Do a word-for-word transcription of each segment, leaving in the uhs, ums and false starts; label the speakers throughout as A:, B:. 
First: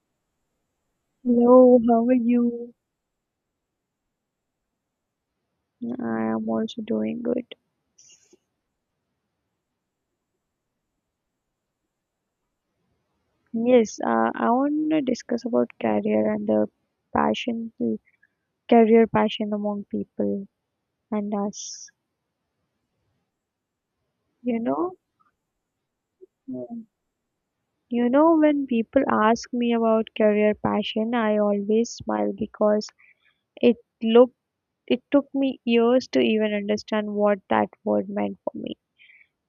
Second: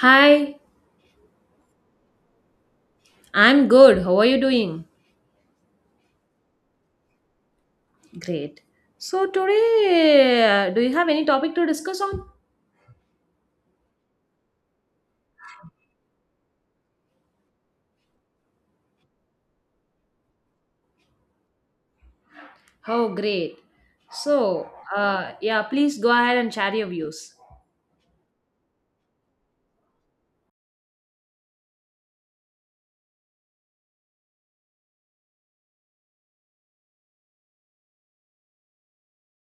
A: Hi,
B: Hello, how are you?
A: I'm good. How are you doing?
B: I am also doing good.
A: Great. So, today, uh, do you have any topic to discuss on?
B: Yes, uh, I want to discuss about career and the passion, career passion among people and us.
A: Oh, great.
B: You
A: So,
B: know,
A: uh, yeah, please go ahead and share
B: Mm.
A: your views.
B: you know, when people ask me about career passion, I always smile because it looked, it took me years to even understand what that word meant for me.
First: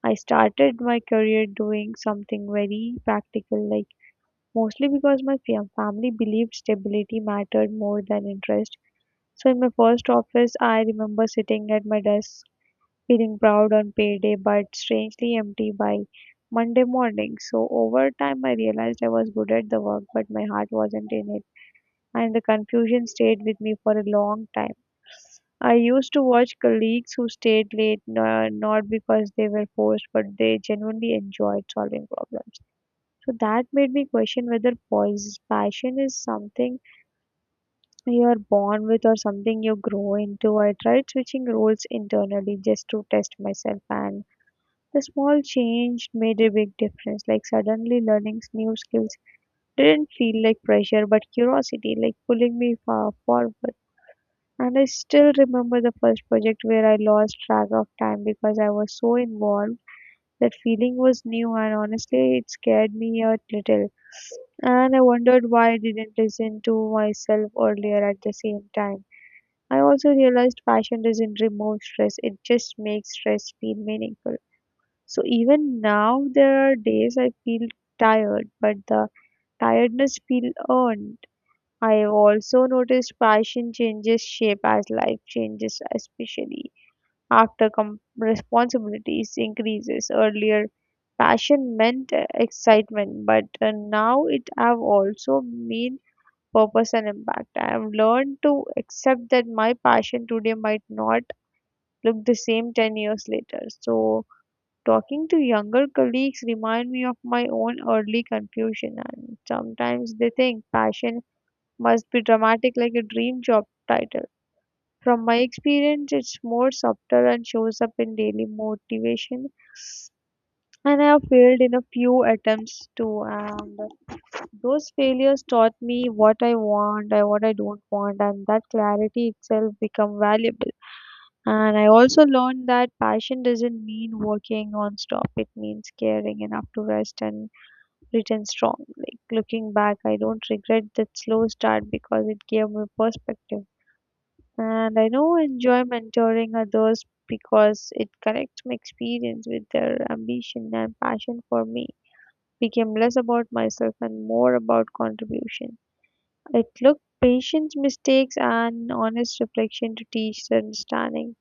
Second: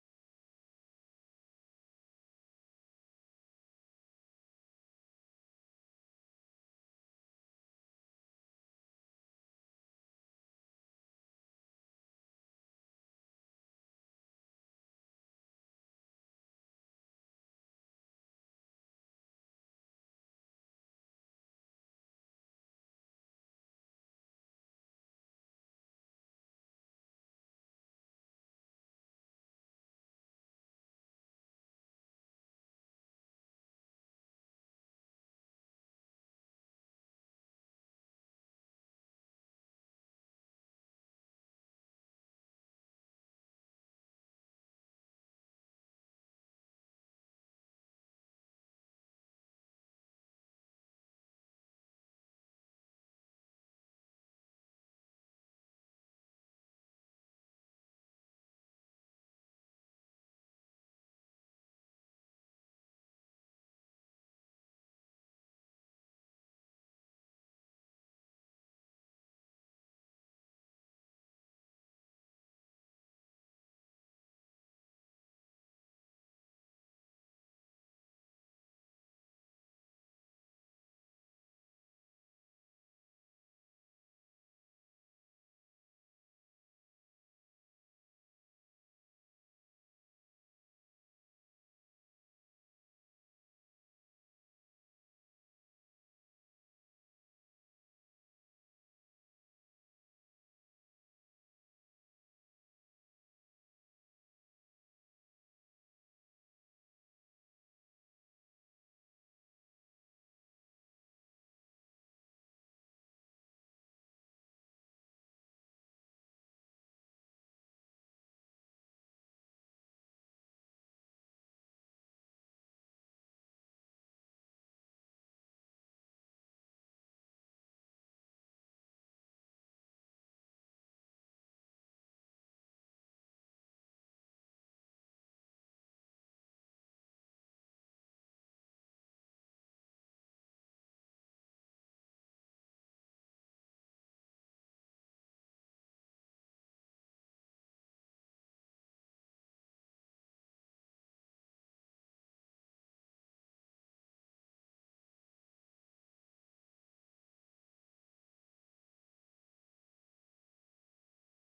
B: I started my career doing something very practical, like mostly because my fam- family believed stability mattered more than interest. So, in my first office, I remember sitting at my desk feeling proud on payday but strangely empty by Monday morning. So, over time, I realized I was good at the work, but my heart wasn't in it, and the confusion stayed with me for a long time. I used to watch colleagues who stayed late, no- not because they were forced, but they genuinely enjoyed solving problems. So that made me question whether pois- passion is something you are born with or something you grow into. I tried switching roles internally just to test myself, and the small change made a big difference. Like suddenly learning new skills didn't feel like pressure, but curiosity, like pulling me far forward. And I still remember the first project where I lost track of time because I was so involved that feeling was new and honestly it scared me a little. And I wondered why I didn't listen to myself earlier at the same time. I also realized passion doesn't remove stress, it just makes stress feel meaningful. So even now there are days I feel tired, but the tiredness feels earned. I have also noticed passion changes shape as life changes, especially after com- responsibilities increases. Earlier, passion meant uh, excitement, but uh, now it have also mean purpose and impact. I have learned to accept that my passion today might not look the same ten years later. So, talking to younger colleagues remind me of my own early confusion, and sometimes they think passion must be dramatic like a dream job title. From my experience, it's more subtle and shows up in daily motivation. And I have failed in a few attempts too. And those failures taught me what I want and what I don't want, and that clarity itself become valuable. And I also learned that passion doesn't mean working non-stop. It means caring enough to rest and return strong. Like looking back, I don't regret that slow start because it gave me perspective. And I know enjoy mentoring others because it connects my experience with their ambition, and passion for me became less about myself and more about contribution. It took patience, mistakes, and honest reflection to teach the understanding.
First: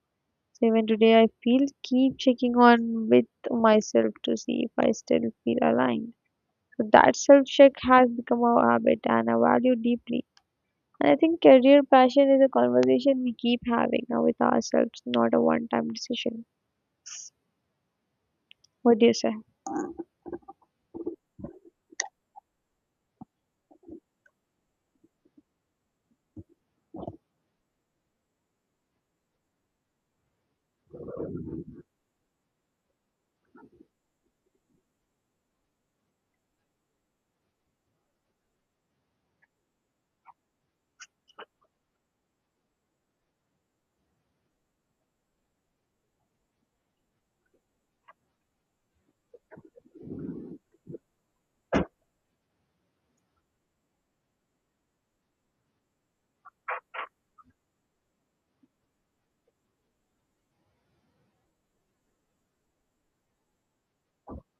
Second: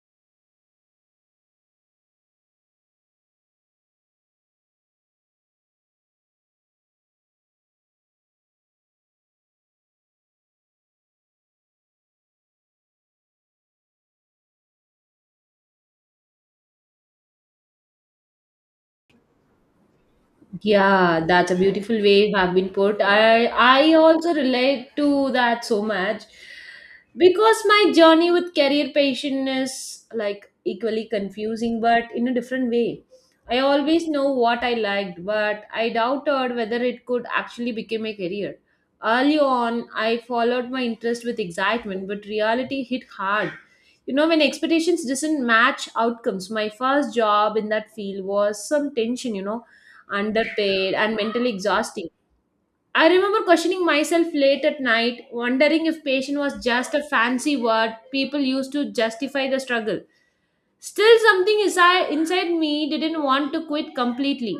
B: So even today, I feel keep checking on with myself to see if I still feel aligned. So that self check has become a habit and a value deeply. And I think career passion is a conversation we keep having uh, with ourselves, not a one time decision. What do you say?
A: Yeah, that's a beautiful way you have been put. I I also relate to that so much because my journey with career passion is like equally confusing but in a different way. I always know what I liked, but I doubted whether it could actually become a career. Early on, I followed my interest with excitement, but reality hit hard. You know, when expectations doesn't match outcomes, my first job in that field was some tension, you know underpaid, and mentally exhausting. I remember questioning myself late at night, wondering if patient was just a fancy word people used to justify the struggle. Still, something inside, inside me didn't want to quit completely.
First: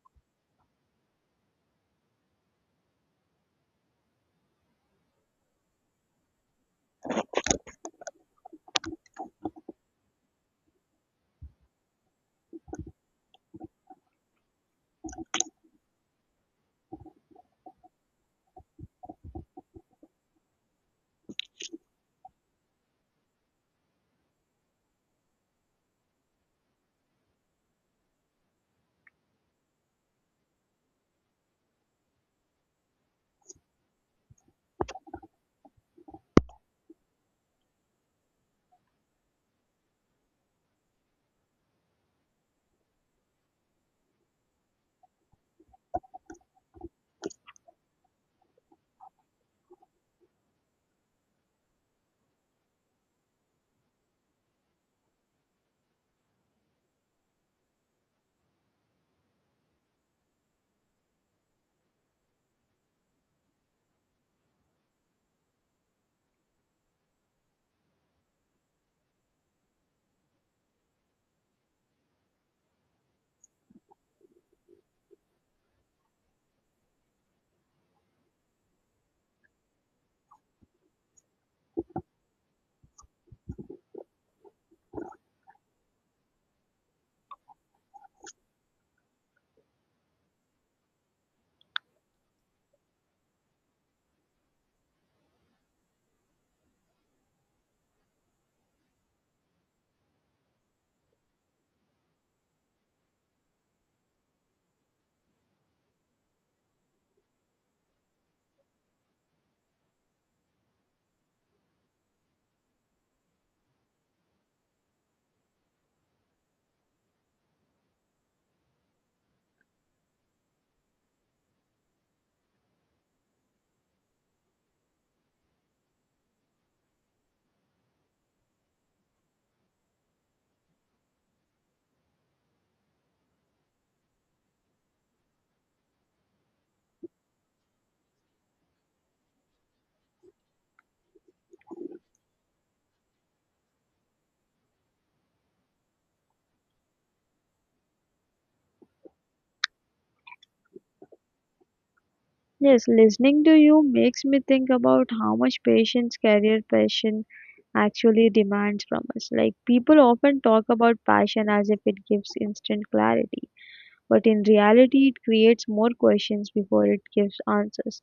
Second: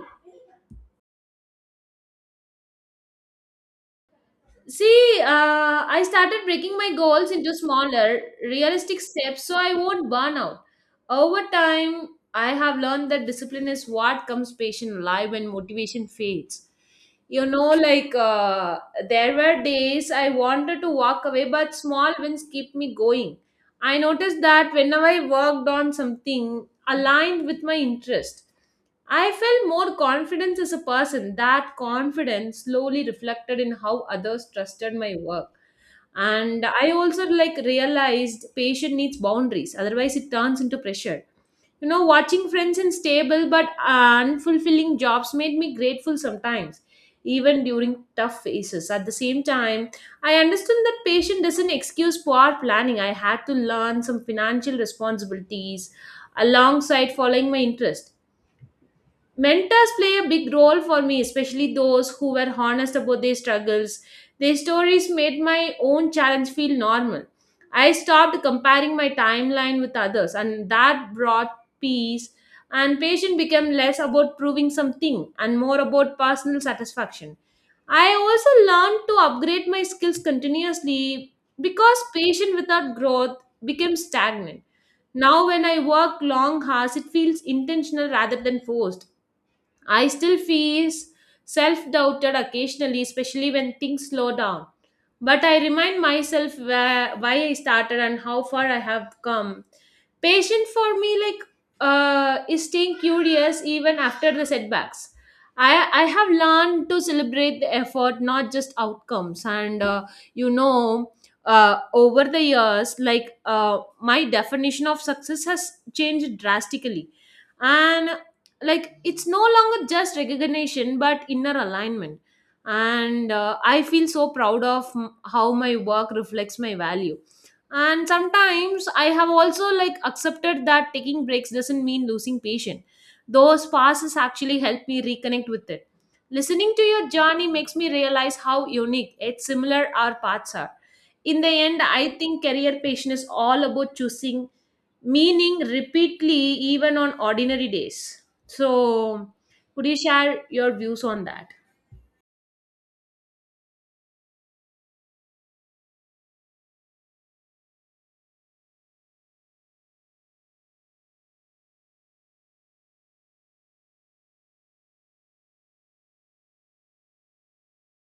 A: See, uh, I started breaking my goals into smaller, realistic steps so I won't burn out. Over time, I have learned that discipline is what comes patient alive when motivation fades. You know, like uh, there were days I wanted to walk away, but small wins keep me going. I noticed that whenever I worked on something aligned with my interest, I felt more confidence as a person. That confidence slowly reflected in how others trusted my work. And I also like realized patient needs boundaries, otherwise it turns into pressure. You know, watching friends in stable but unfulfilling jobs made me grateful sometimes, even during tough phases. At the same time, I understood that patient doesn't excuse poor planning. I had to learn some financial responsibilities alongside following my interest. Mentors play a big role for me, especially those who were honest about their struggles. Their stories made my own challenge feel normal. I stopped comparing my timeline with others, and that brought peace. And patience became less about proving something and more about personal satisfaction. I also learned to upgrade my skills continuously because patience without growth became stagnant. Now, when I work long hours, it feels intentional rather than forced. I still feel self doubted occasionally, especially when things slow down. But I remind myself where, why I started and how far I have come. Patient for me, like, uh, is staying curious even after the setbacks. I, I have learned to celebrate the effort, not just outcomes. And, uh, you know, uh, over the years, like, uh, my definition of success has changed drastically, and like it's no longer just recognition but inner alignment. And uh, I feel so proud of m- how my work reflects my value. And sometimes I have also like accepted that taking breaks doesn't mean losing patience. Those passes actually help me reconnect with it. Listening to your journey makes me realize how unique yet similar our paths are. In the end, I think career passion is all about choosing meaning repeatedly, even on ordinary days. So, could you share your views on that?
B: Yes, listening to you makes me think about how much patience career passion actually demands from us. Like, people often talk about passion as if it gives instant clarity, but in reality, it creates more questions before it gives answers.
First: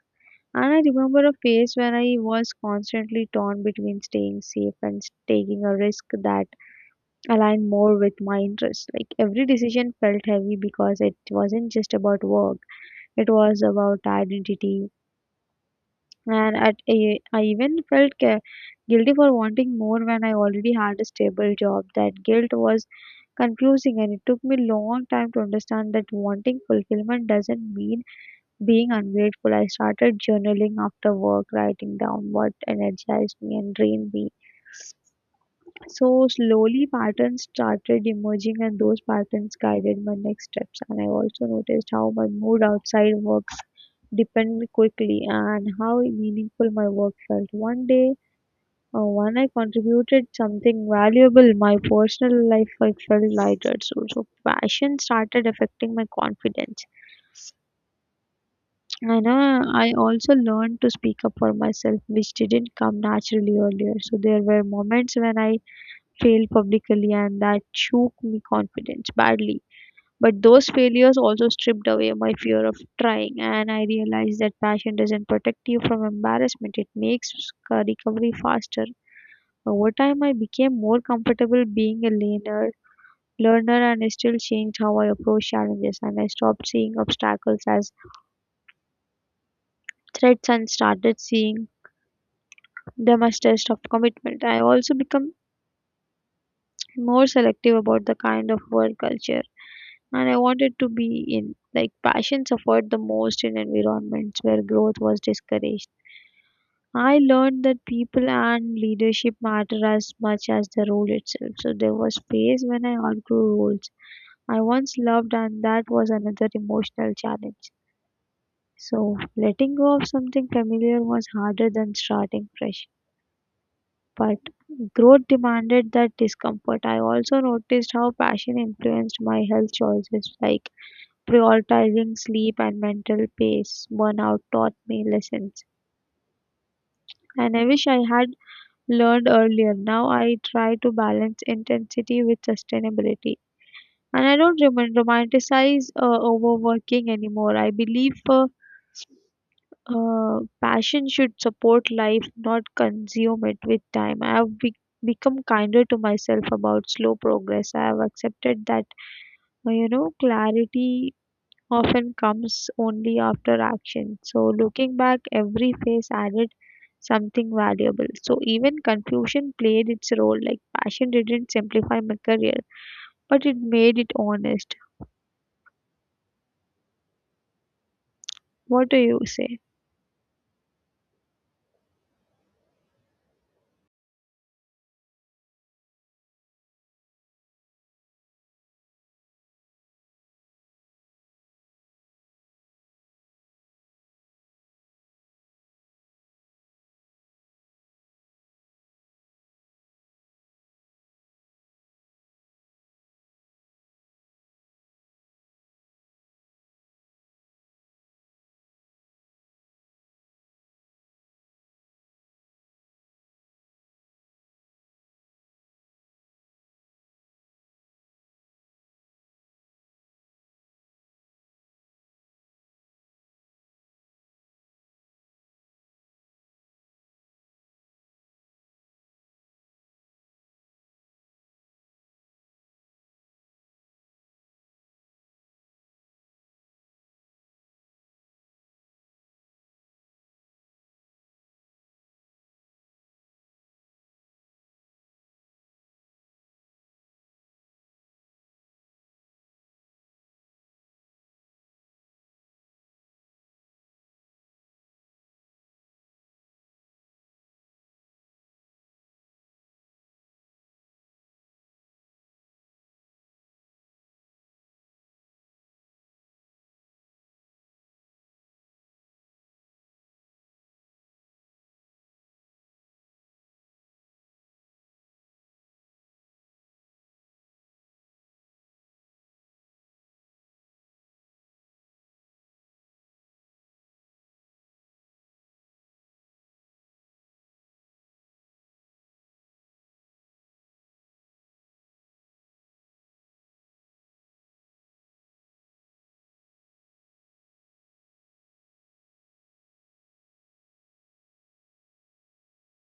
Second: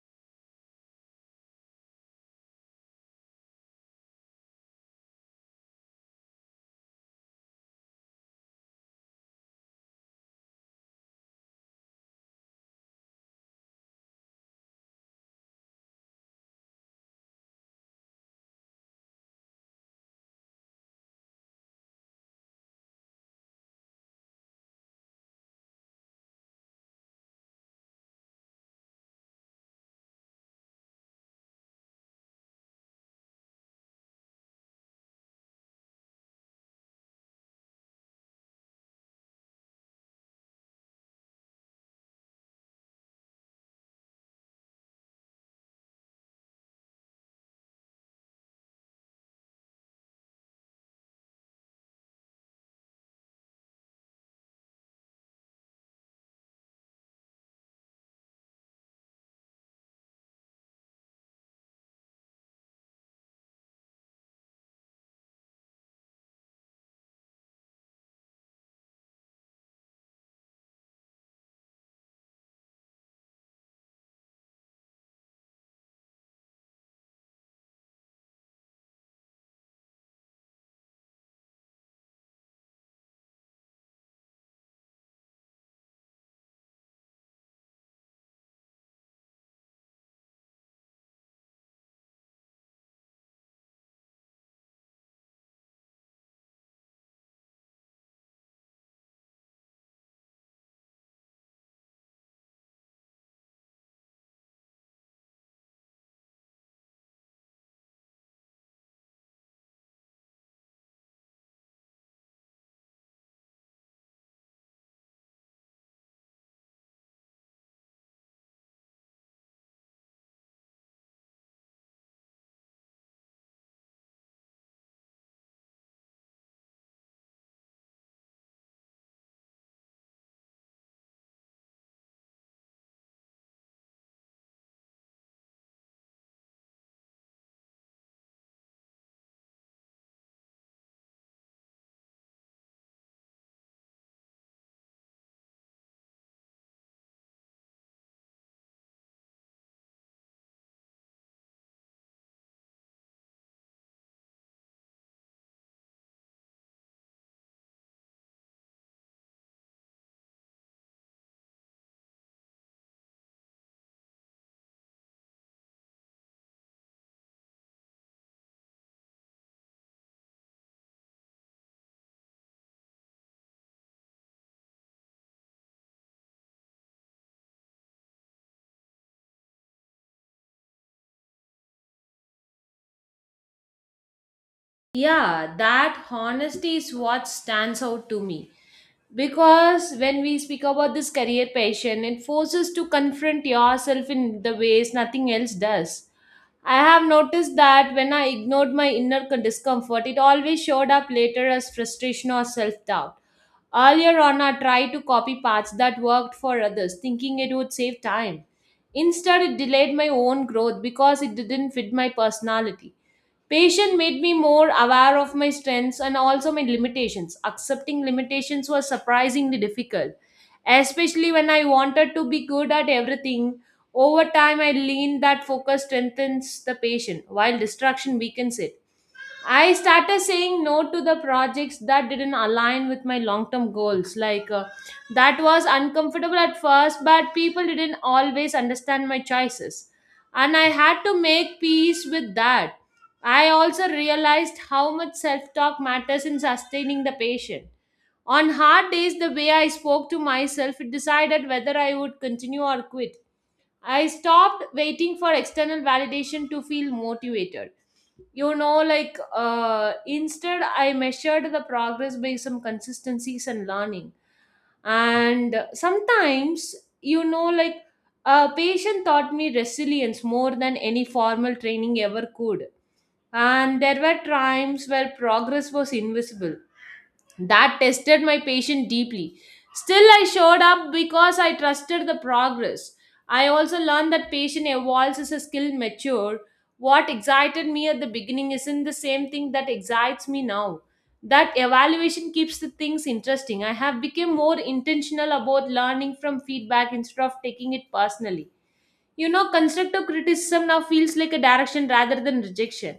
B: And I remember a phase when I was constantly torn between staying safe and s- taking a risk that aligned more with my interests. Like every decision felt heavy because it wasn't just about work, it was about identity. And at a, I even felt ca- guilty for wanting more when I already had a stable job. That guilt was confusing, and it took me long time to understand that wanting fulfillment doesn't mean being ungrateful. I started journaling after work, writing down what energized me and drained me. So slowly patterns started emerging, and those patterns guided my next steps. And I also noticed how my mood outside work depended quickly and how meaningful my work felt. One day, uh, when I contributed something valuable, my personal life I felt lighter. So, so passion started affecting my confidence. And uh, I also learned to speak up for myself, which didn't come naturally earlier. So there were moments when I failed publicly, and that shook me confidence badly. But those failures also stripped away my fear of trying, and I realized that passion doesn't protect you from embarrassment, it makes c- recovery faster. Over time, I became more comfortable being a learner, learner and still changed how I approach challenges, and I stopped seeing obstacles as threats and started seeing them as test of commitment. I also become more selective about the kind of work culture and I wanted to be in. Like passion suffered the most in environments where growth was discouraged. I learned that people and leadership matter as much as the role itself. So there was phase when I outgrew roles I once loved, and that was another emotional challenge. So letting go of something familiar was harder than starting fresh. But growth demanded that discomfort. I also noticed how passion influenced my health choices, like prioritizing sleep and mental pace. Burnout taught me lessons, and I wish I had learned earlier. Now I try to balance intensity with sustainability. And I don't roman- romanticize uh, overworking anymore. I believe uh, uh, passion should support life, not consume it with time. I have be- become kinder to myself about slow progress. I have accepted that, uh, you know, clarity often comes only after action. So looking back, every phase added something valuable. So even confusion played its role. Like passion didn't simplify my career, but it made it honest. What do you say?
A: Yeah, that honesty is what stands out to me because when we speak about this career passion, it forces to confront yourself in the ways nothing else does. I have noticed that when I ignored my inner con- discomfort, it always showed up later as frustration or self-doubt. Earlier on, I tried to copy paths that worked for others thinking it would save time. Instead, it delayed my own growth because it didn't fit my personality. Patient made me more aware of my strengths and also my limitations. Accepting limitations was surprisingly difficult, especially when I wanted to be good at everything. Over time, I learned that focus strengthens the patient, while distraction weakens it. I started saying no to the projects that didn't align with my long term goals. Like, uh, that was uncomfortable at first, but people didn't always understand my choices. And I had to make peace with that. I also realized how much self talk matters in sustaining the patient. On hard days, the way I spoke to myself, it decided whether I would continue or quit. I stopped waiting for external validation to feel motivated. You know, like uh, instead, I measured the progress by some consistencies and learning. And sometimes, you know, like a patient taught me resilience more than any formal training ever could. And there were times where progress was invisible that tested my patience deeply. Still, I showed up because I trusted the progress. I also learned that patience evolves as a skill mature. What excited me at the beginning isn't the same thing that excites me now. That evaluation keeps the things interesting. I have become more intentional about learning from feedback instead of taking it personally. You know, constructive criticism now feels like a direction rather than rejection.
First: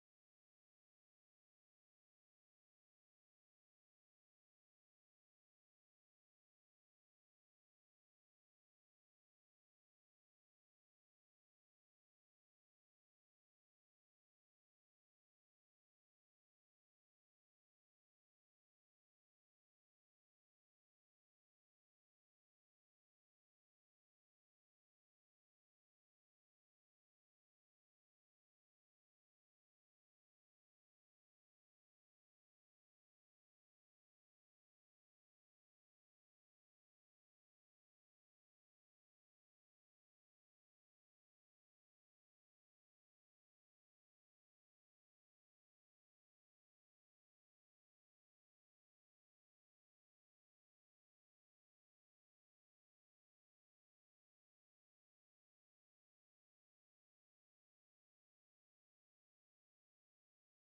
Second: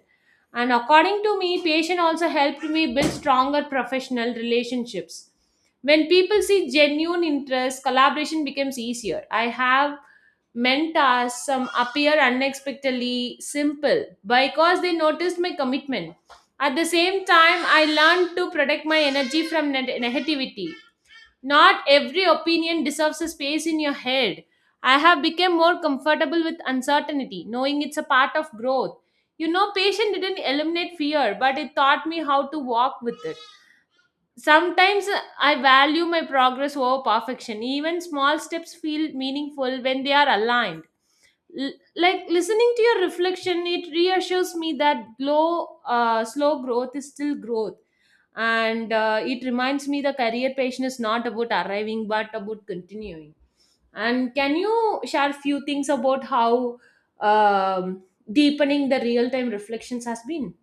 A: And according to me, patient also helped me build stronger professional relationships. When people see genuine interest, collaboration becomes easier. I have mentors, some appear unexpectedly simple because they noticed my commitment. At the same time, I learned to protect my energy from neg- negativity. Not every opinion deserves a space in your head. I have become more comfortable with uncertainty, knowing it's a part of growth. You know, patience didn't eliminate fear, but it taught me how to walk with it. Sometimes uh, I value my progress over perfection. Even small steps feel meaningful when they are aligned. L- like listening to your reflection, it reassures me that glow uh, slow growth is still growth. And uh, it reminds me the career passion is not about arriving but about continuing. And can you share few things about how um, deepening the real time reflections has been?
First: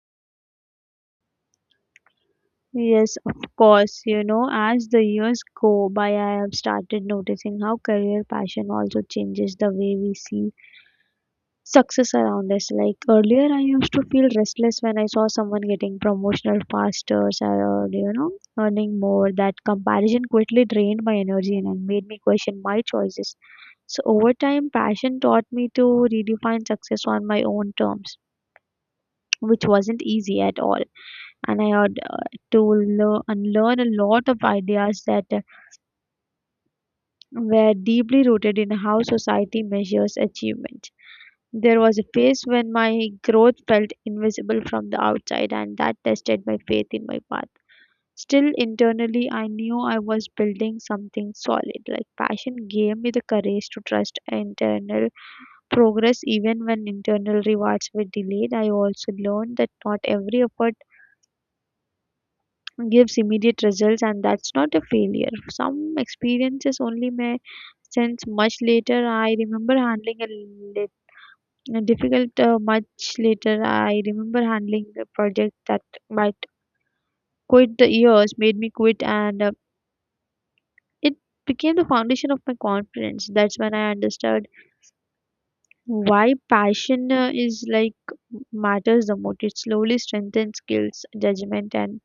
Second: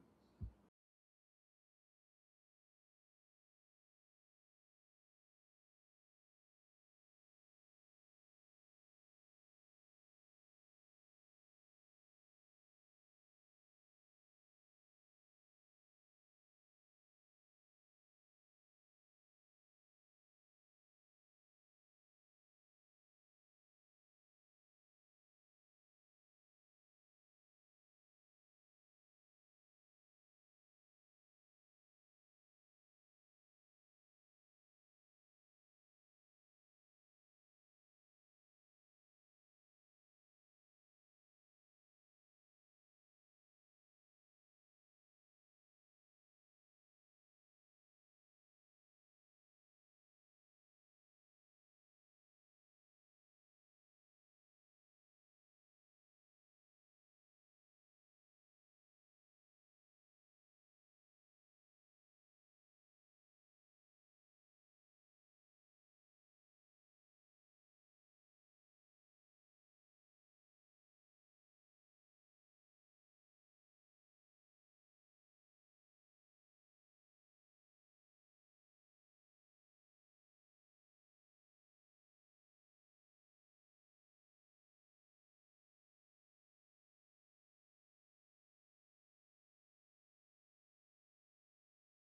B: Yes, of course. You know, as the years go by, I have started noticing how career passion also changes the way we see success around us. Like earlier, I used to feel restless when I saw someone getting promotional faster or you know earning more. That comparison quickly drained my energy and made me question my choices. So over time, passion taught me to redefine success on my own terms, which wasn't easy at all. And I had uh, to learn unlearn a lot of ideas that uh, were deeply rooted in how society measures achievement. There was a phase when my growth felt invisible from the outside, and that tested my faith in my path. Still, internally, I knew I was building something solid. Like passion gave me the courage to trust internal progress, even when internal rewards were delayed. I also learned that not every effort gives immediate results, and that's not a failure. Some experiences only may sense much later. I remember handling a uh, difficult uh, much later. I remember handling a project that might quit the years, made me quit, and uh, it became the foundation of my confidence. That's when I understood why passion uh, is like matters the most. It slowly strengthens skills, judgment, and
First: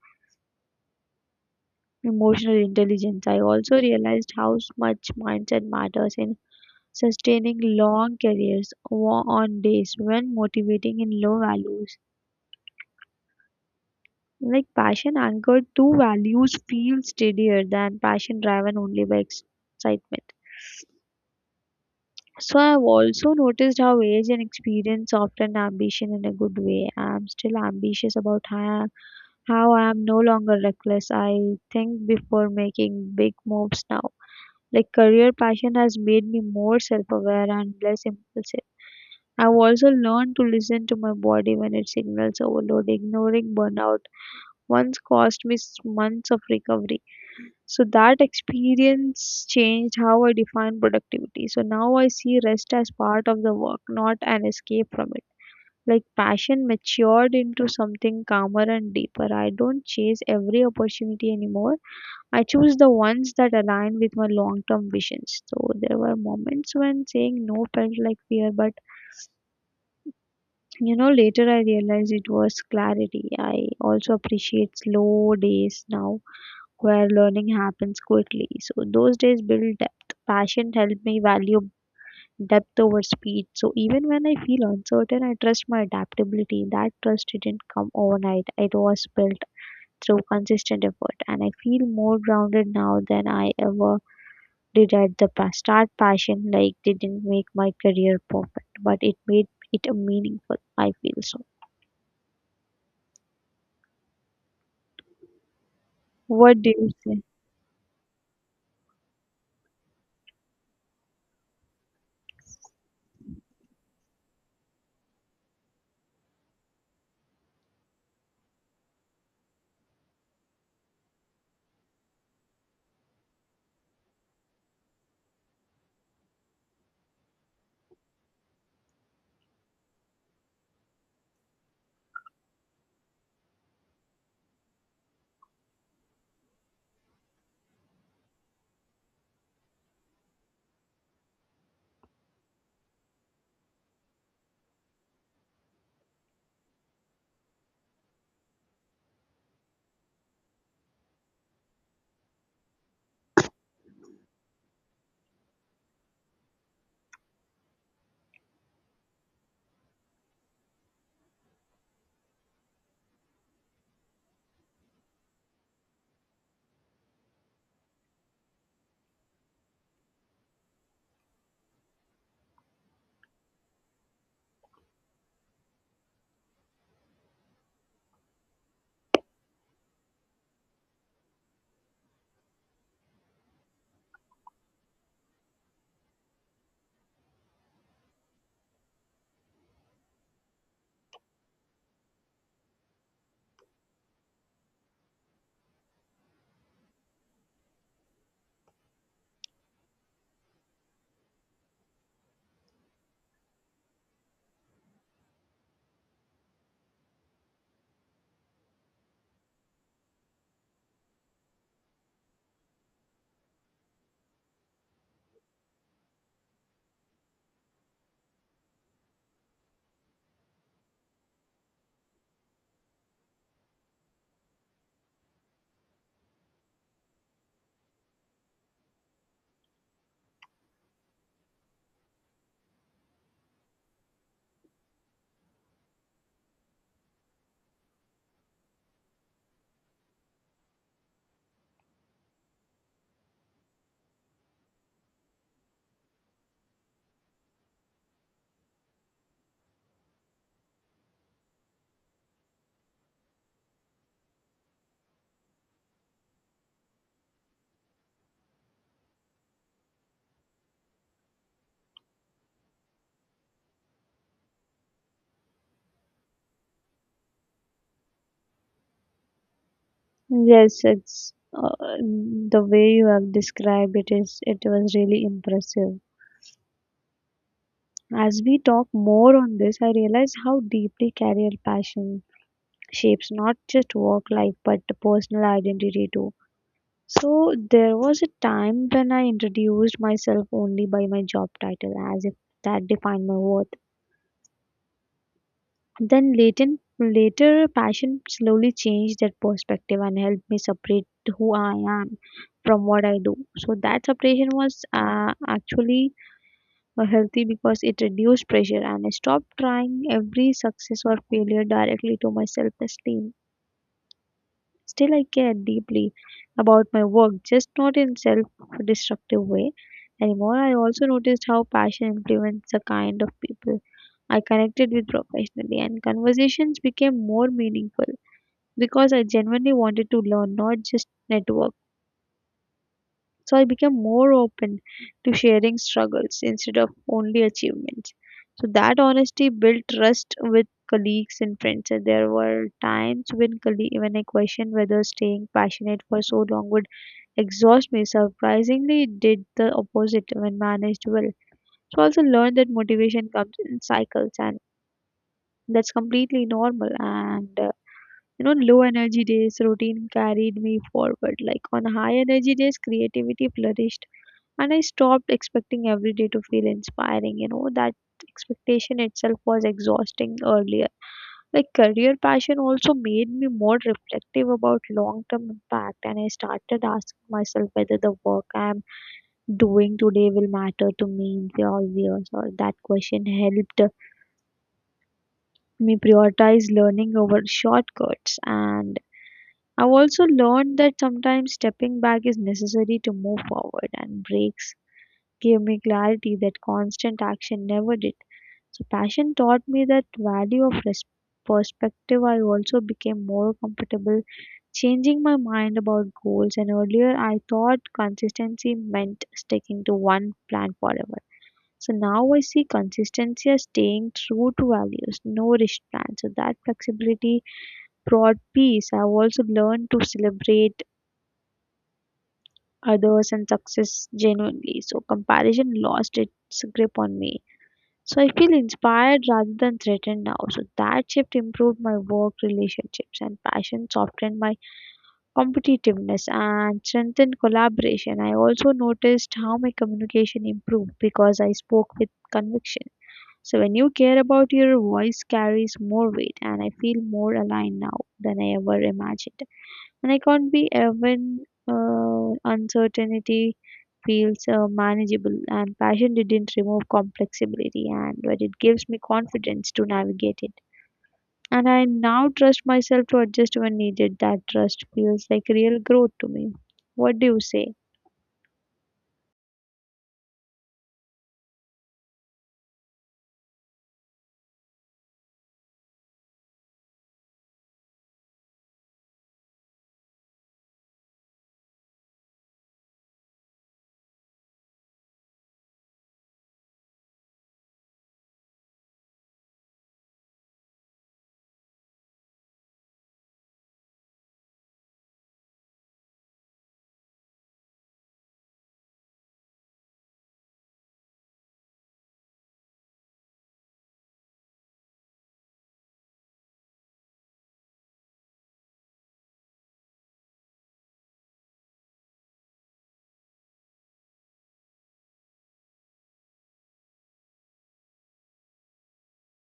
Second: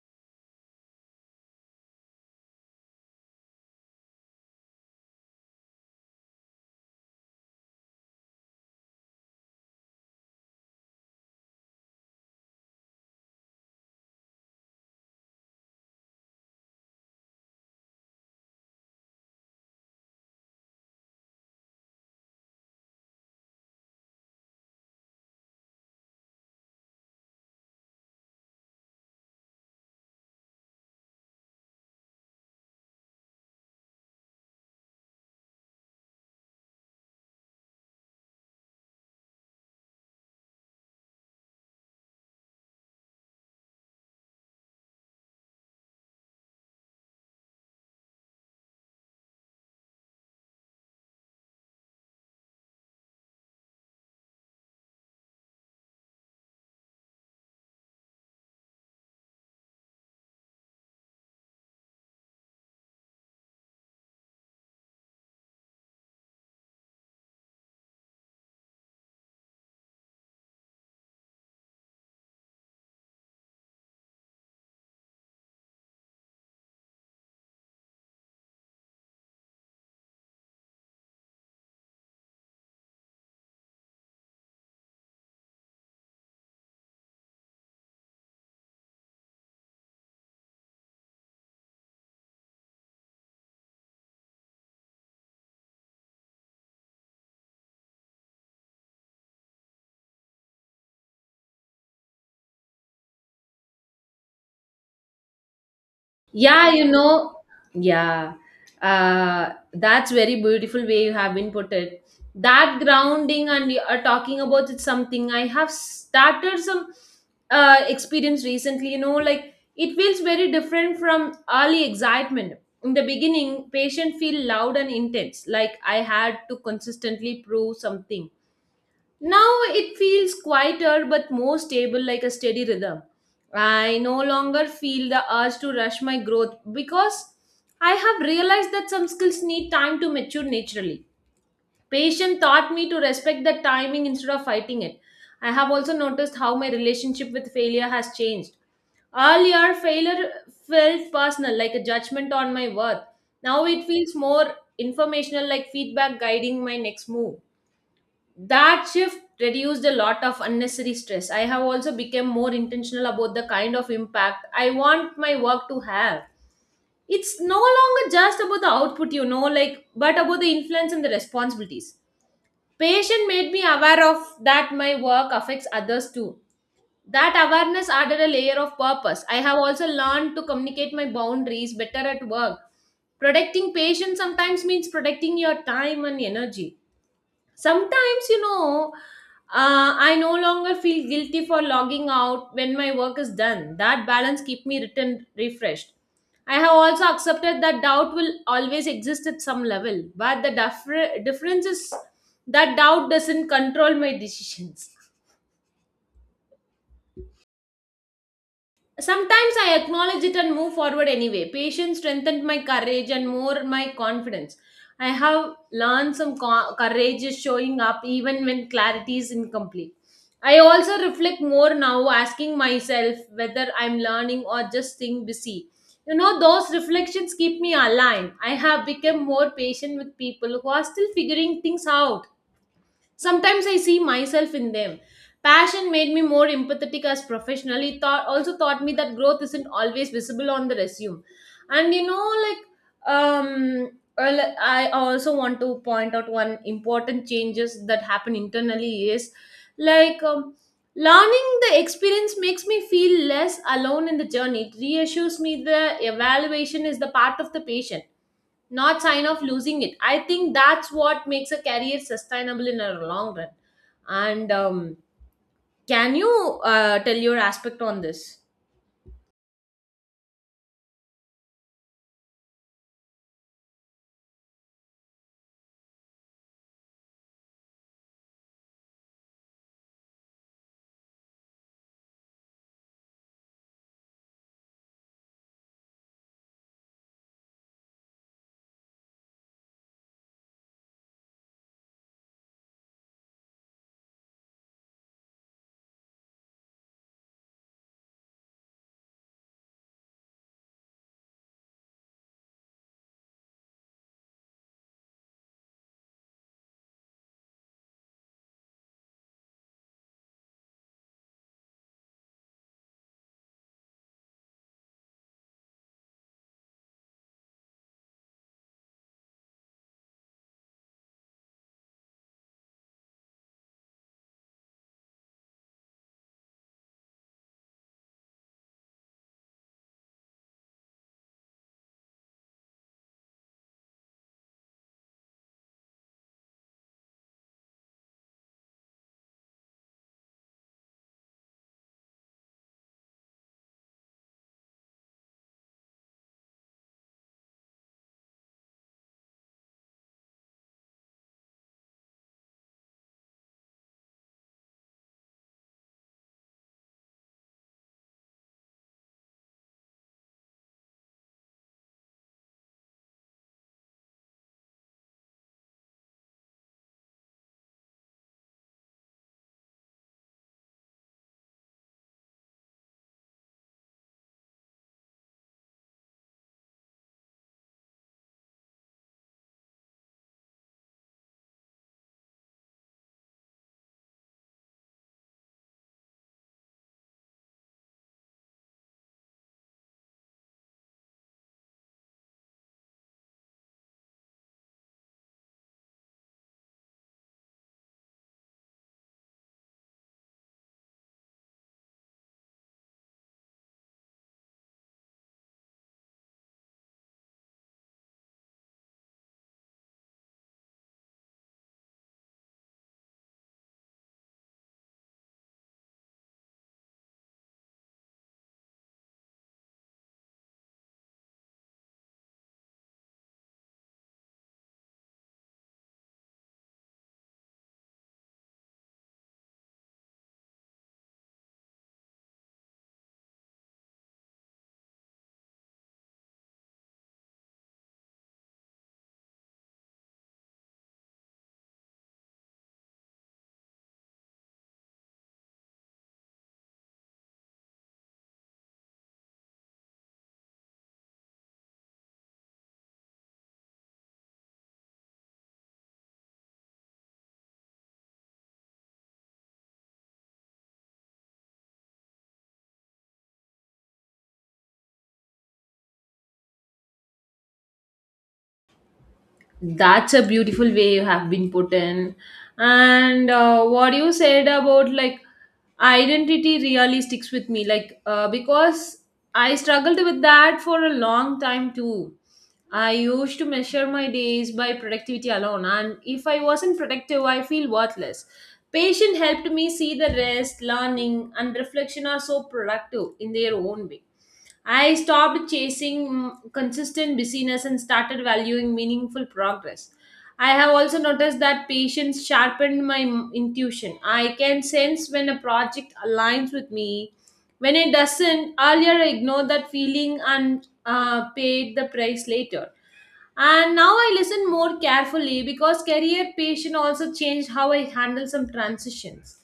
B: emotional intelligence. I also realized how much mindset matters in sustaining long careers wa- on days when motivating in low values. Like passion anchored to values feel steadier than passion driven only by excitement. So I've also noticed how age and experience often ambition in a good way. I'm still ambitious about how, how I am no longer reckless. I think before making big moves now. Like career passion has made me more self-aware and less impulsive. I've also learned to listen to my body when it signals overload. Ignoring burnout once cost me s- months of recovery. So that experience changed how I define productivity. So now I see rest as part of the work, not an escape from it. Like passion matured into something calmer and deeper. I don't chase every opportunity anymore. I choose the ones that align with my long term visions. So there were moments when saying no felt like fear, but you know, later I realized it was clarity. I also appreciate slow days now where learning happens quickly. So those days build depth. Passion helped me value depth over speed. So even when I feel uncertain, I trust my adaptability. That trust didn't come overnight. It was built through consistent effort, and I feel more grounded now than I ever did at the past. Start passion like didn't make my career perfect, but it made it a meaningful, I feel so. What do
A: Yeah, you
B: you say?
A: know, yeah, uh, that's very beautiful way you have been put it. That grounding and you are talking about it something I have started some uh, experience recently. You know, like it feels very different from early excitement. In the beginning, patient feel loud and intense, like I had to consistently prove something. Now it feels quieter but more stable, like a steady rhythm. I no longer feel the urge to rush my growth because I have realized that some skills need time to mature naturally. Patience taught me to respect the timing instead of fighting it. I have also noticed how my relationship with failure has changed. Earlier, failure felt personal, like a judgment on my worth. Now it feels more informational, like feedback guiding my next move. That shift reduced a lot of unnecessary stress. I have also become more intentional about the kind of impact I want my work to have. It's no longer just about the output, you know like but about the influence and the responsibilities. Patient made me aware of that my work affects others too. That awareness added a layer of purpose. I have also learned to communicate my boundaries better at work, protecting patients sometimes means protecting your time and energy. Sometimes you know uh, I no longer feel guilty for logging out when my work is done. That balance keep me written refreshed. I have also accepted that doubt will always exist at some level, but the differ- difference is that doubt doesn't control my decisions. Sometimes I acknowledge it and move forward anyway. Patience strengthened my courage and more my confidence. I have learned some co- courage is showing up even when clarity is incomplete. I also reflect more now, asking myself whether I'm learning or just staying busy. You know, those reflections keep me aligned. I have become more patient with people who are still figuring things out. Sometimes I see myself in them. Passion made me more empathetic as professional. It taught, also taught me that growth isn't always visible on the resume. And you know, like, um, well, I also want to point out one important changes that happen internally is like um, learning the experience makes me feel less alone in the journey. It reassures me the evaluation is the part of the patient, not sign of losing it. I think that's what makes a career sustainable in a long run. And um, can you uh, tell your aspect on this?
B: Yes, it's uh, the way you have described it is it was really impressive. As we talk more on this, I realize how deeply career passion shapes not just work life but the personal identity too. So there was a time when I introduced myself only by my job title as if that defined my worth. Then latent, later, passion slowly changed that perspective and helped me separate who I am from what I do. So that separation was uh, actually uh, healthy because it reduced pressure and I stopped trying every success or failure directly to my self esteem. Still, I care deeply about my work, just not in self destructive way anymore. I also noticed how passion influenced the kind of people I connected with professionally, and conversations became more meaningful because I genuinely wanted to learn, not just network. So I became more open to sharing struggles instead of only achievements. So that honesty built trust with colleagues and friends. And there were times when colleague, when I questioned whether staying passionate for so long would exhaust me. Surprisingly, it did the opposite when managed well. So I also learned that motivation comes in cycles, and that's completely normal. And uh, you know, low energy days routine carried me forward. Like on high energy days, creativity flourished and I stopped expecting every day to feel inspiring. You know, that expectation itself was exhausting earlier. Like, career passion also made me more reflective about long term impact, and I started asking myself whether the work I'm doing today will matter to me in four years, or that question helped me prioritize learning over shortcuts. And I've also learned that sometimes stepping back is necessary to move forward and breaks gave me clarity that constant action never did. So passion taught me that value of res- perspective. I also became more comfortable changing my mind about goals. And earlier, I thought consistency meant sticking to one plan forever. So now I see consistency as staying true to values, no rigid plans. So that flexibility brought peace. I've also learned to celebrate others and success genuinely. So comparison lost its grip on me. So I feel inspired rather than threatened now. So that shift improved my work relationships and passion softened my competitiveness and strengthened collaboration. I also noticed how my communication improved because I spoke with conviction. So when you care about your voice carries more weight and I feel more aligned now than I ever imagined. And I can't be even uh, uncertainty feels uh, manageable, and passion didn't remove complexity, and but it gives me confidence to navigate it. And I now trust myself to adjust when needed. That trust feels like real growth to me. What do you say?
A: That's a beautiful way you have been put in. And uh, what you said about like identity really sticks with me, like uh, because I struggled with that for a long time too. I used to measure my days by productivity alone, and if I wasn't productive, I feel worthless. Patient helped me see the rest learning and reflection are so productive in their own way. I stopped chasing mm, consistent busyness and started valuing meaningful progress. I have also noticed that patience sharpened my m- intuition. I can sense when a project aligns with me. When it doesn't, earlier I ignored that feeling and uh, paid the price later. And now I listen more carefully because career patience also changed how I handle some transitions.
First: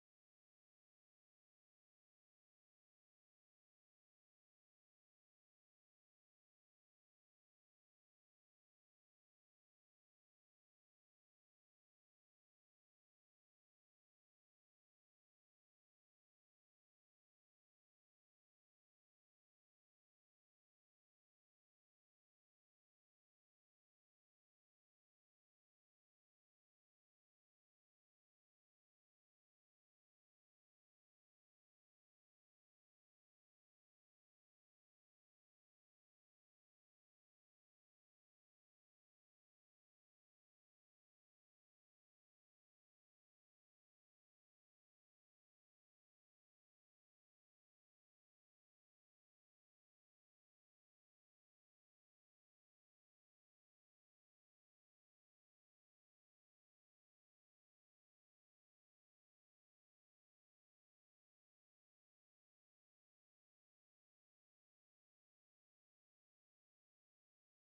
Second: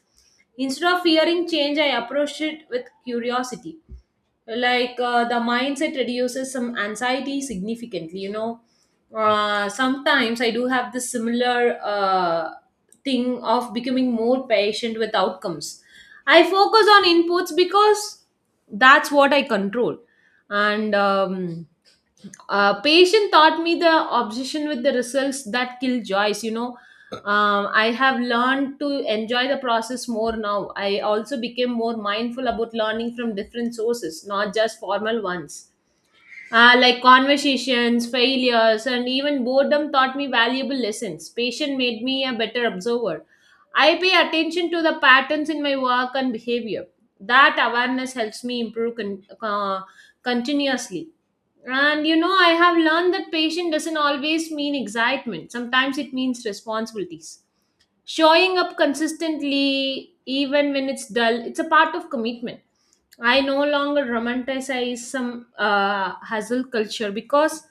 A: Instead of fearing change, I approached it with curiosity, like uh, the mindset reduces some anxiety significantly. You know uh, sometimes I do have this similar uh, thing of becoming more patient with outcomes. I focus on inputs because that's what I control. And um, uh, patient taught me the obsession with the results that kill joys. you know um, I have learned to enjoy the process more now. I also became more mindful about learning from different sources, not just formal ones. Uh, like conversations, failures, and even boredom taught me valuable lessons. Patient made me a better observer. I pay attention to the patterns in my work and behavior. That awareness helps me improve con- uh, continuously. And you know, I have learned that patience doesn't always mean excitement. Sometimes it means responsibilities. Showing up consistently, even when it's dull, it's a part of commitment. I no longer romanticize some uh, hustle culture because,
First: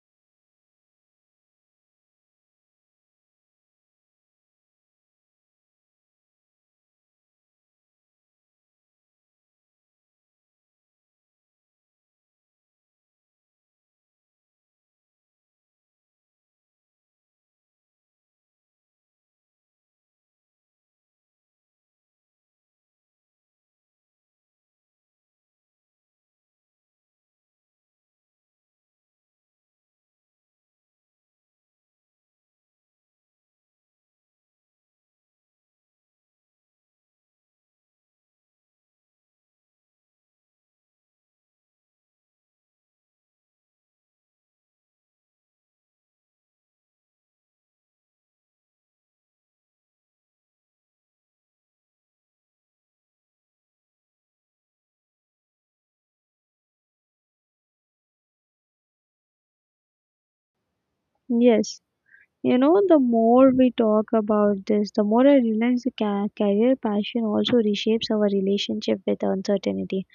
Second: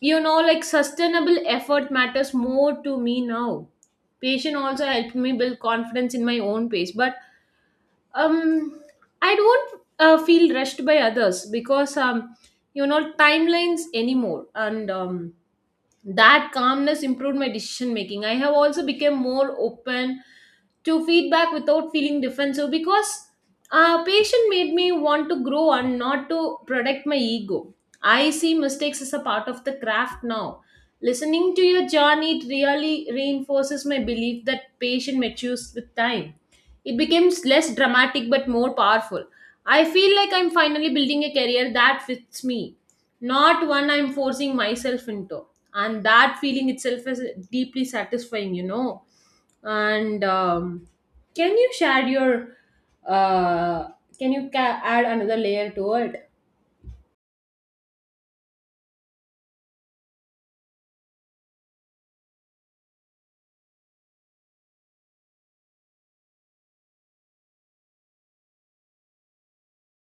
A: you know, like sustainable effort matters more to me now. Patience also helped me build confidence in my own pace. But um I don't uh, feel rushed by others because um you know timelines anymore. And um that calmness improved my decision making. I have also become more open to feedback without feeling defensive because uh, patient made me want to grow and not to protect my ego. I see mistakes as a part of the craft now. Listening to your journey, it really reinforces my belief that patient matures with time. It becomes less dramatic but more powerful. I feel like I'm finally building a career that fits me, not one I'm forcing myself into. And that feeling itself is deeply satisfying you know And um, can you share your uh, can you ca- add another layer to it?
B: Yes. You know, the more we talk about this, the more I realize the ca- career passion also reshapes our relationship with uncertainty.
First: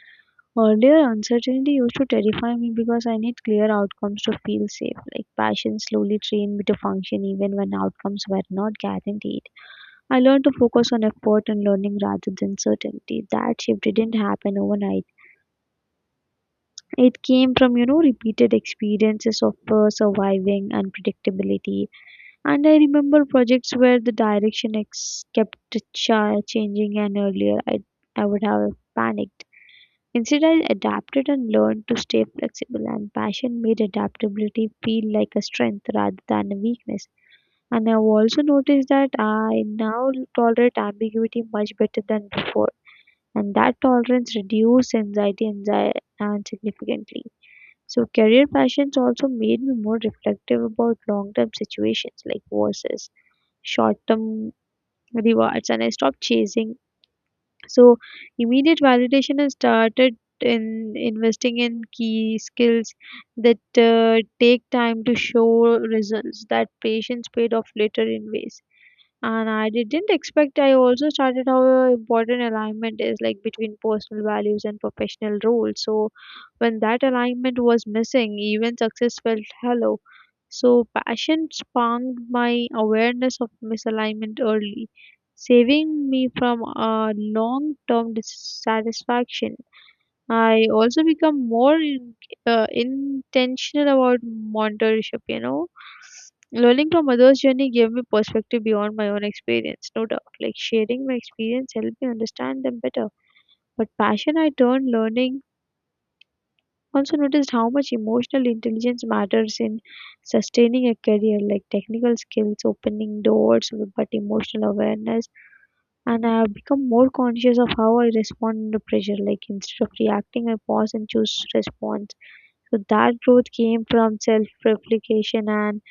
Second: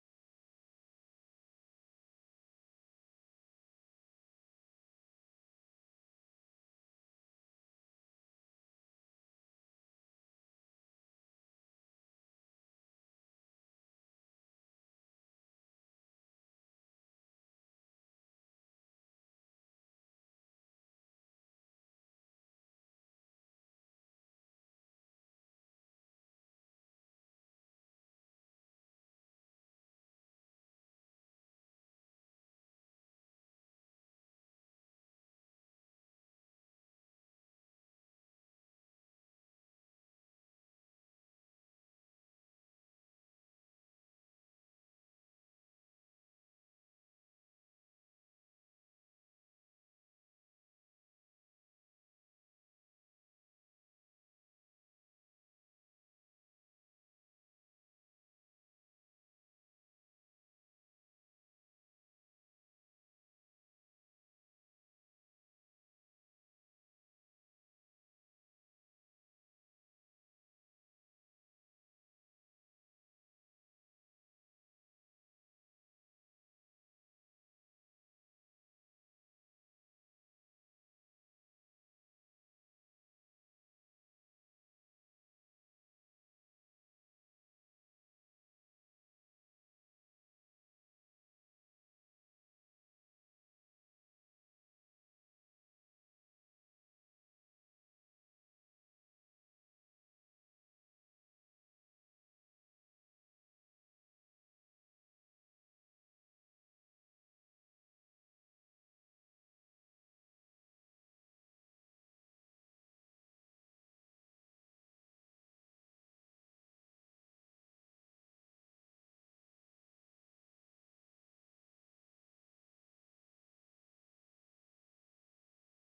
B: Earlier, uncertainty used to terrify me because I need clear outcomes to feel safe. Like passion slowly trained me to function even when outcomes were not guaranteed. I learned to focus on effort and learning rather than certainty. That shift didn't happen overnight. It came from, you know, repeated experiences of uh, surviving unpredictability. And I remember projects where the direction ex- kept ch- changing, and earlier I, I would have panicked. Instead, I adapted and learned to stay flexible, and passion made adaptability feel like a strength rather than a weakness. And I've also noticed that I now tolerate ambiguity much better than before, and that tolerance reduced anxiety and, anxi- and significantly. So, career passions also made me more reflective about long term situations like versus short term rewards, and I stopped chasing so immediate validation. I started in investing in key skills that uh, take time to show results. That patience paid off later in ways and I didn't expect. I also started how important alignment is like between personal values and professional roles. So when that alignment was missing, even success felt hollow. So passion spawned my awareness of misalignment early, saving me from a long-term dissatisfaction. I also become more in, uh, intentional about mentorship, you know. Learning from others' journey gave me perspective beyond my own experience, no doubt. Like sharing my experience helped me understand them better. But passion I turned learning also noticed how much emotional intelligence matters in sustaining a career, like technical skills, opening doors, but emotional awareness. And I have become more conscious of how I respond under pressure. Like instead of reacting, I pause and choose response so that growth came from self-replication. And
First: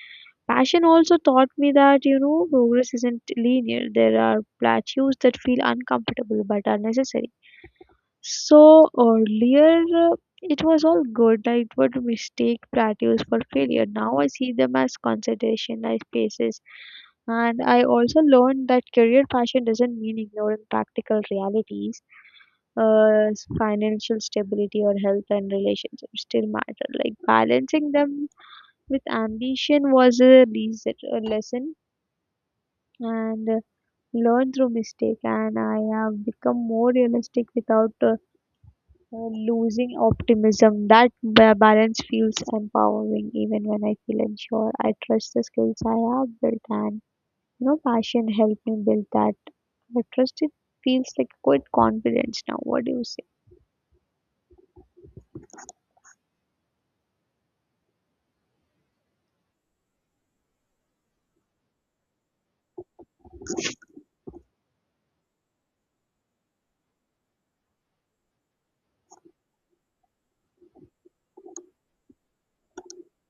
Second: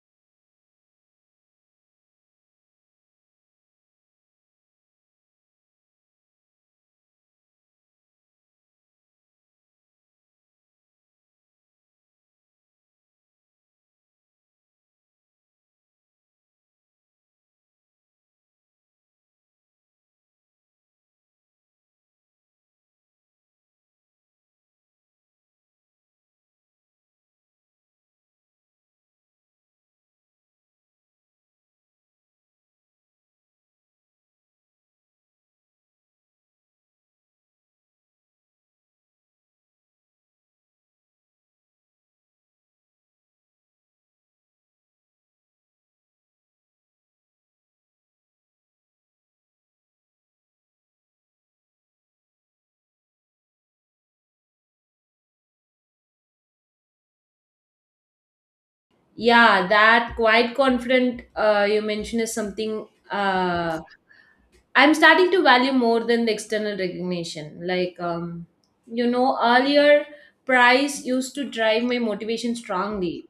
B: passion also taught me that, you know, progress isn't linear. There are plateaus that feel uncomfortable but are necessary. So earlier uh, it was all good. I would mistake plateaus for failure. Now I see them as concentration as spaces. And I also learned that career passion doesn't mean ignoring practical realities. Uh, financial stability or health and relationships still matter. Like balancing them with ambition was a reason, a lesson and uh, learned through mistake. And I have become more realistic without uh, uh, losing optimism. That ba- balance feels empowering. Even when I feel unsure I trust the skills I have built, and you know passion helped me build that. I trust it feels like quite confidence now. What do you say?
A: Yeah, that quite confident uh, you mentioned is something uh, I'm starting to value more than the external recognition. Like, um, you know, earlier price used to drive my motivation strongly.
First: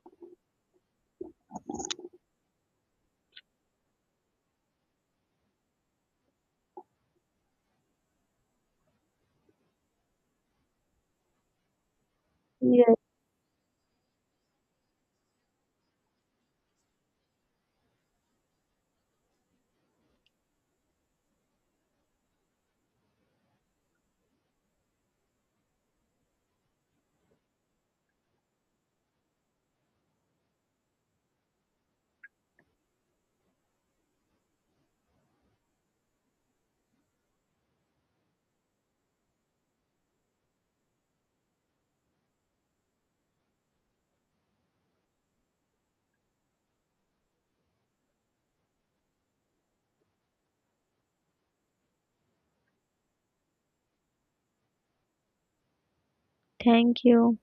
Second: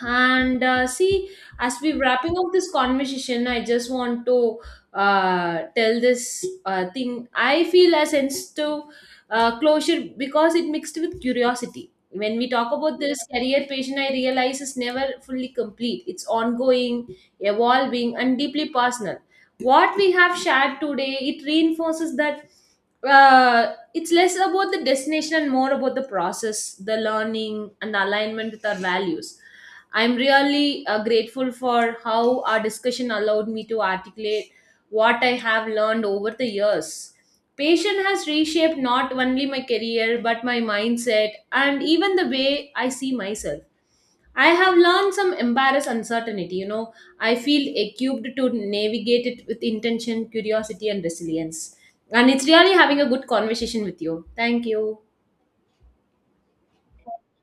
A: And uh, see, as we wrapping up this conversation, I just want to uh, tell this uh, thing. I feel a sense to uh, closure because it mixed with curiosity. When we talk
B: Yes.
A: about this career patient, I realize it's never fully complete. It's ongoing, evolving, and deeply personal. What we have shared today, it reinforces that uh, it's less about the destination and more about the process, the learning, and the alignment with our values. I'm really uh, grateful for how our discussion allowed me to articulate what I have learned over the years. Patient has reshaped not only my career but my mindset and even the way I see myself. I have learned some embarrass uncertainty, you know. I feel equipped to navigate it with intention, curiosity, and resilience. And it's really having a good conversation with you. Thank you.
B: Thank you.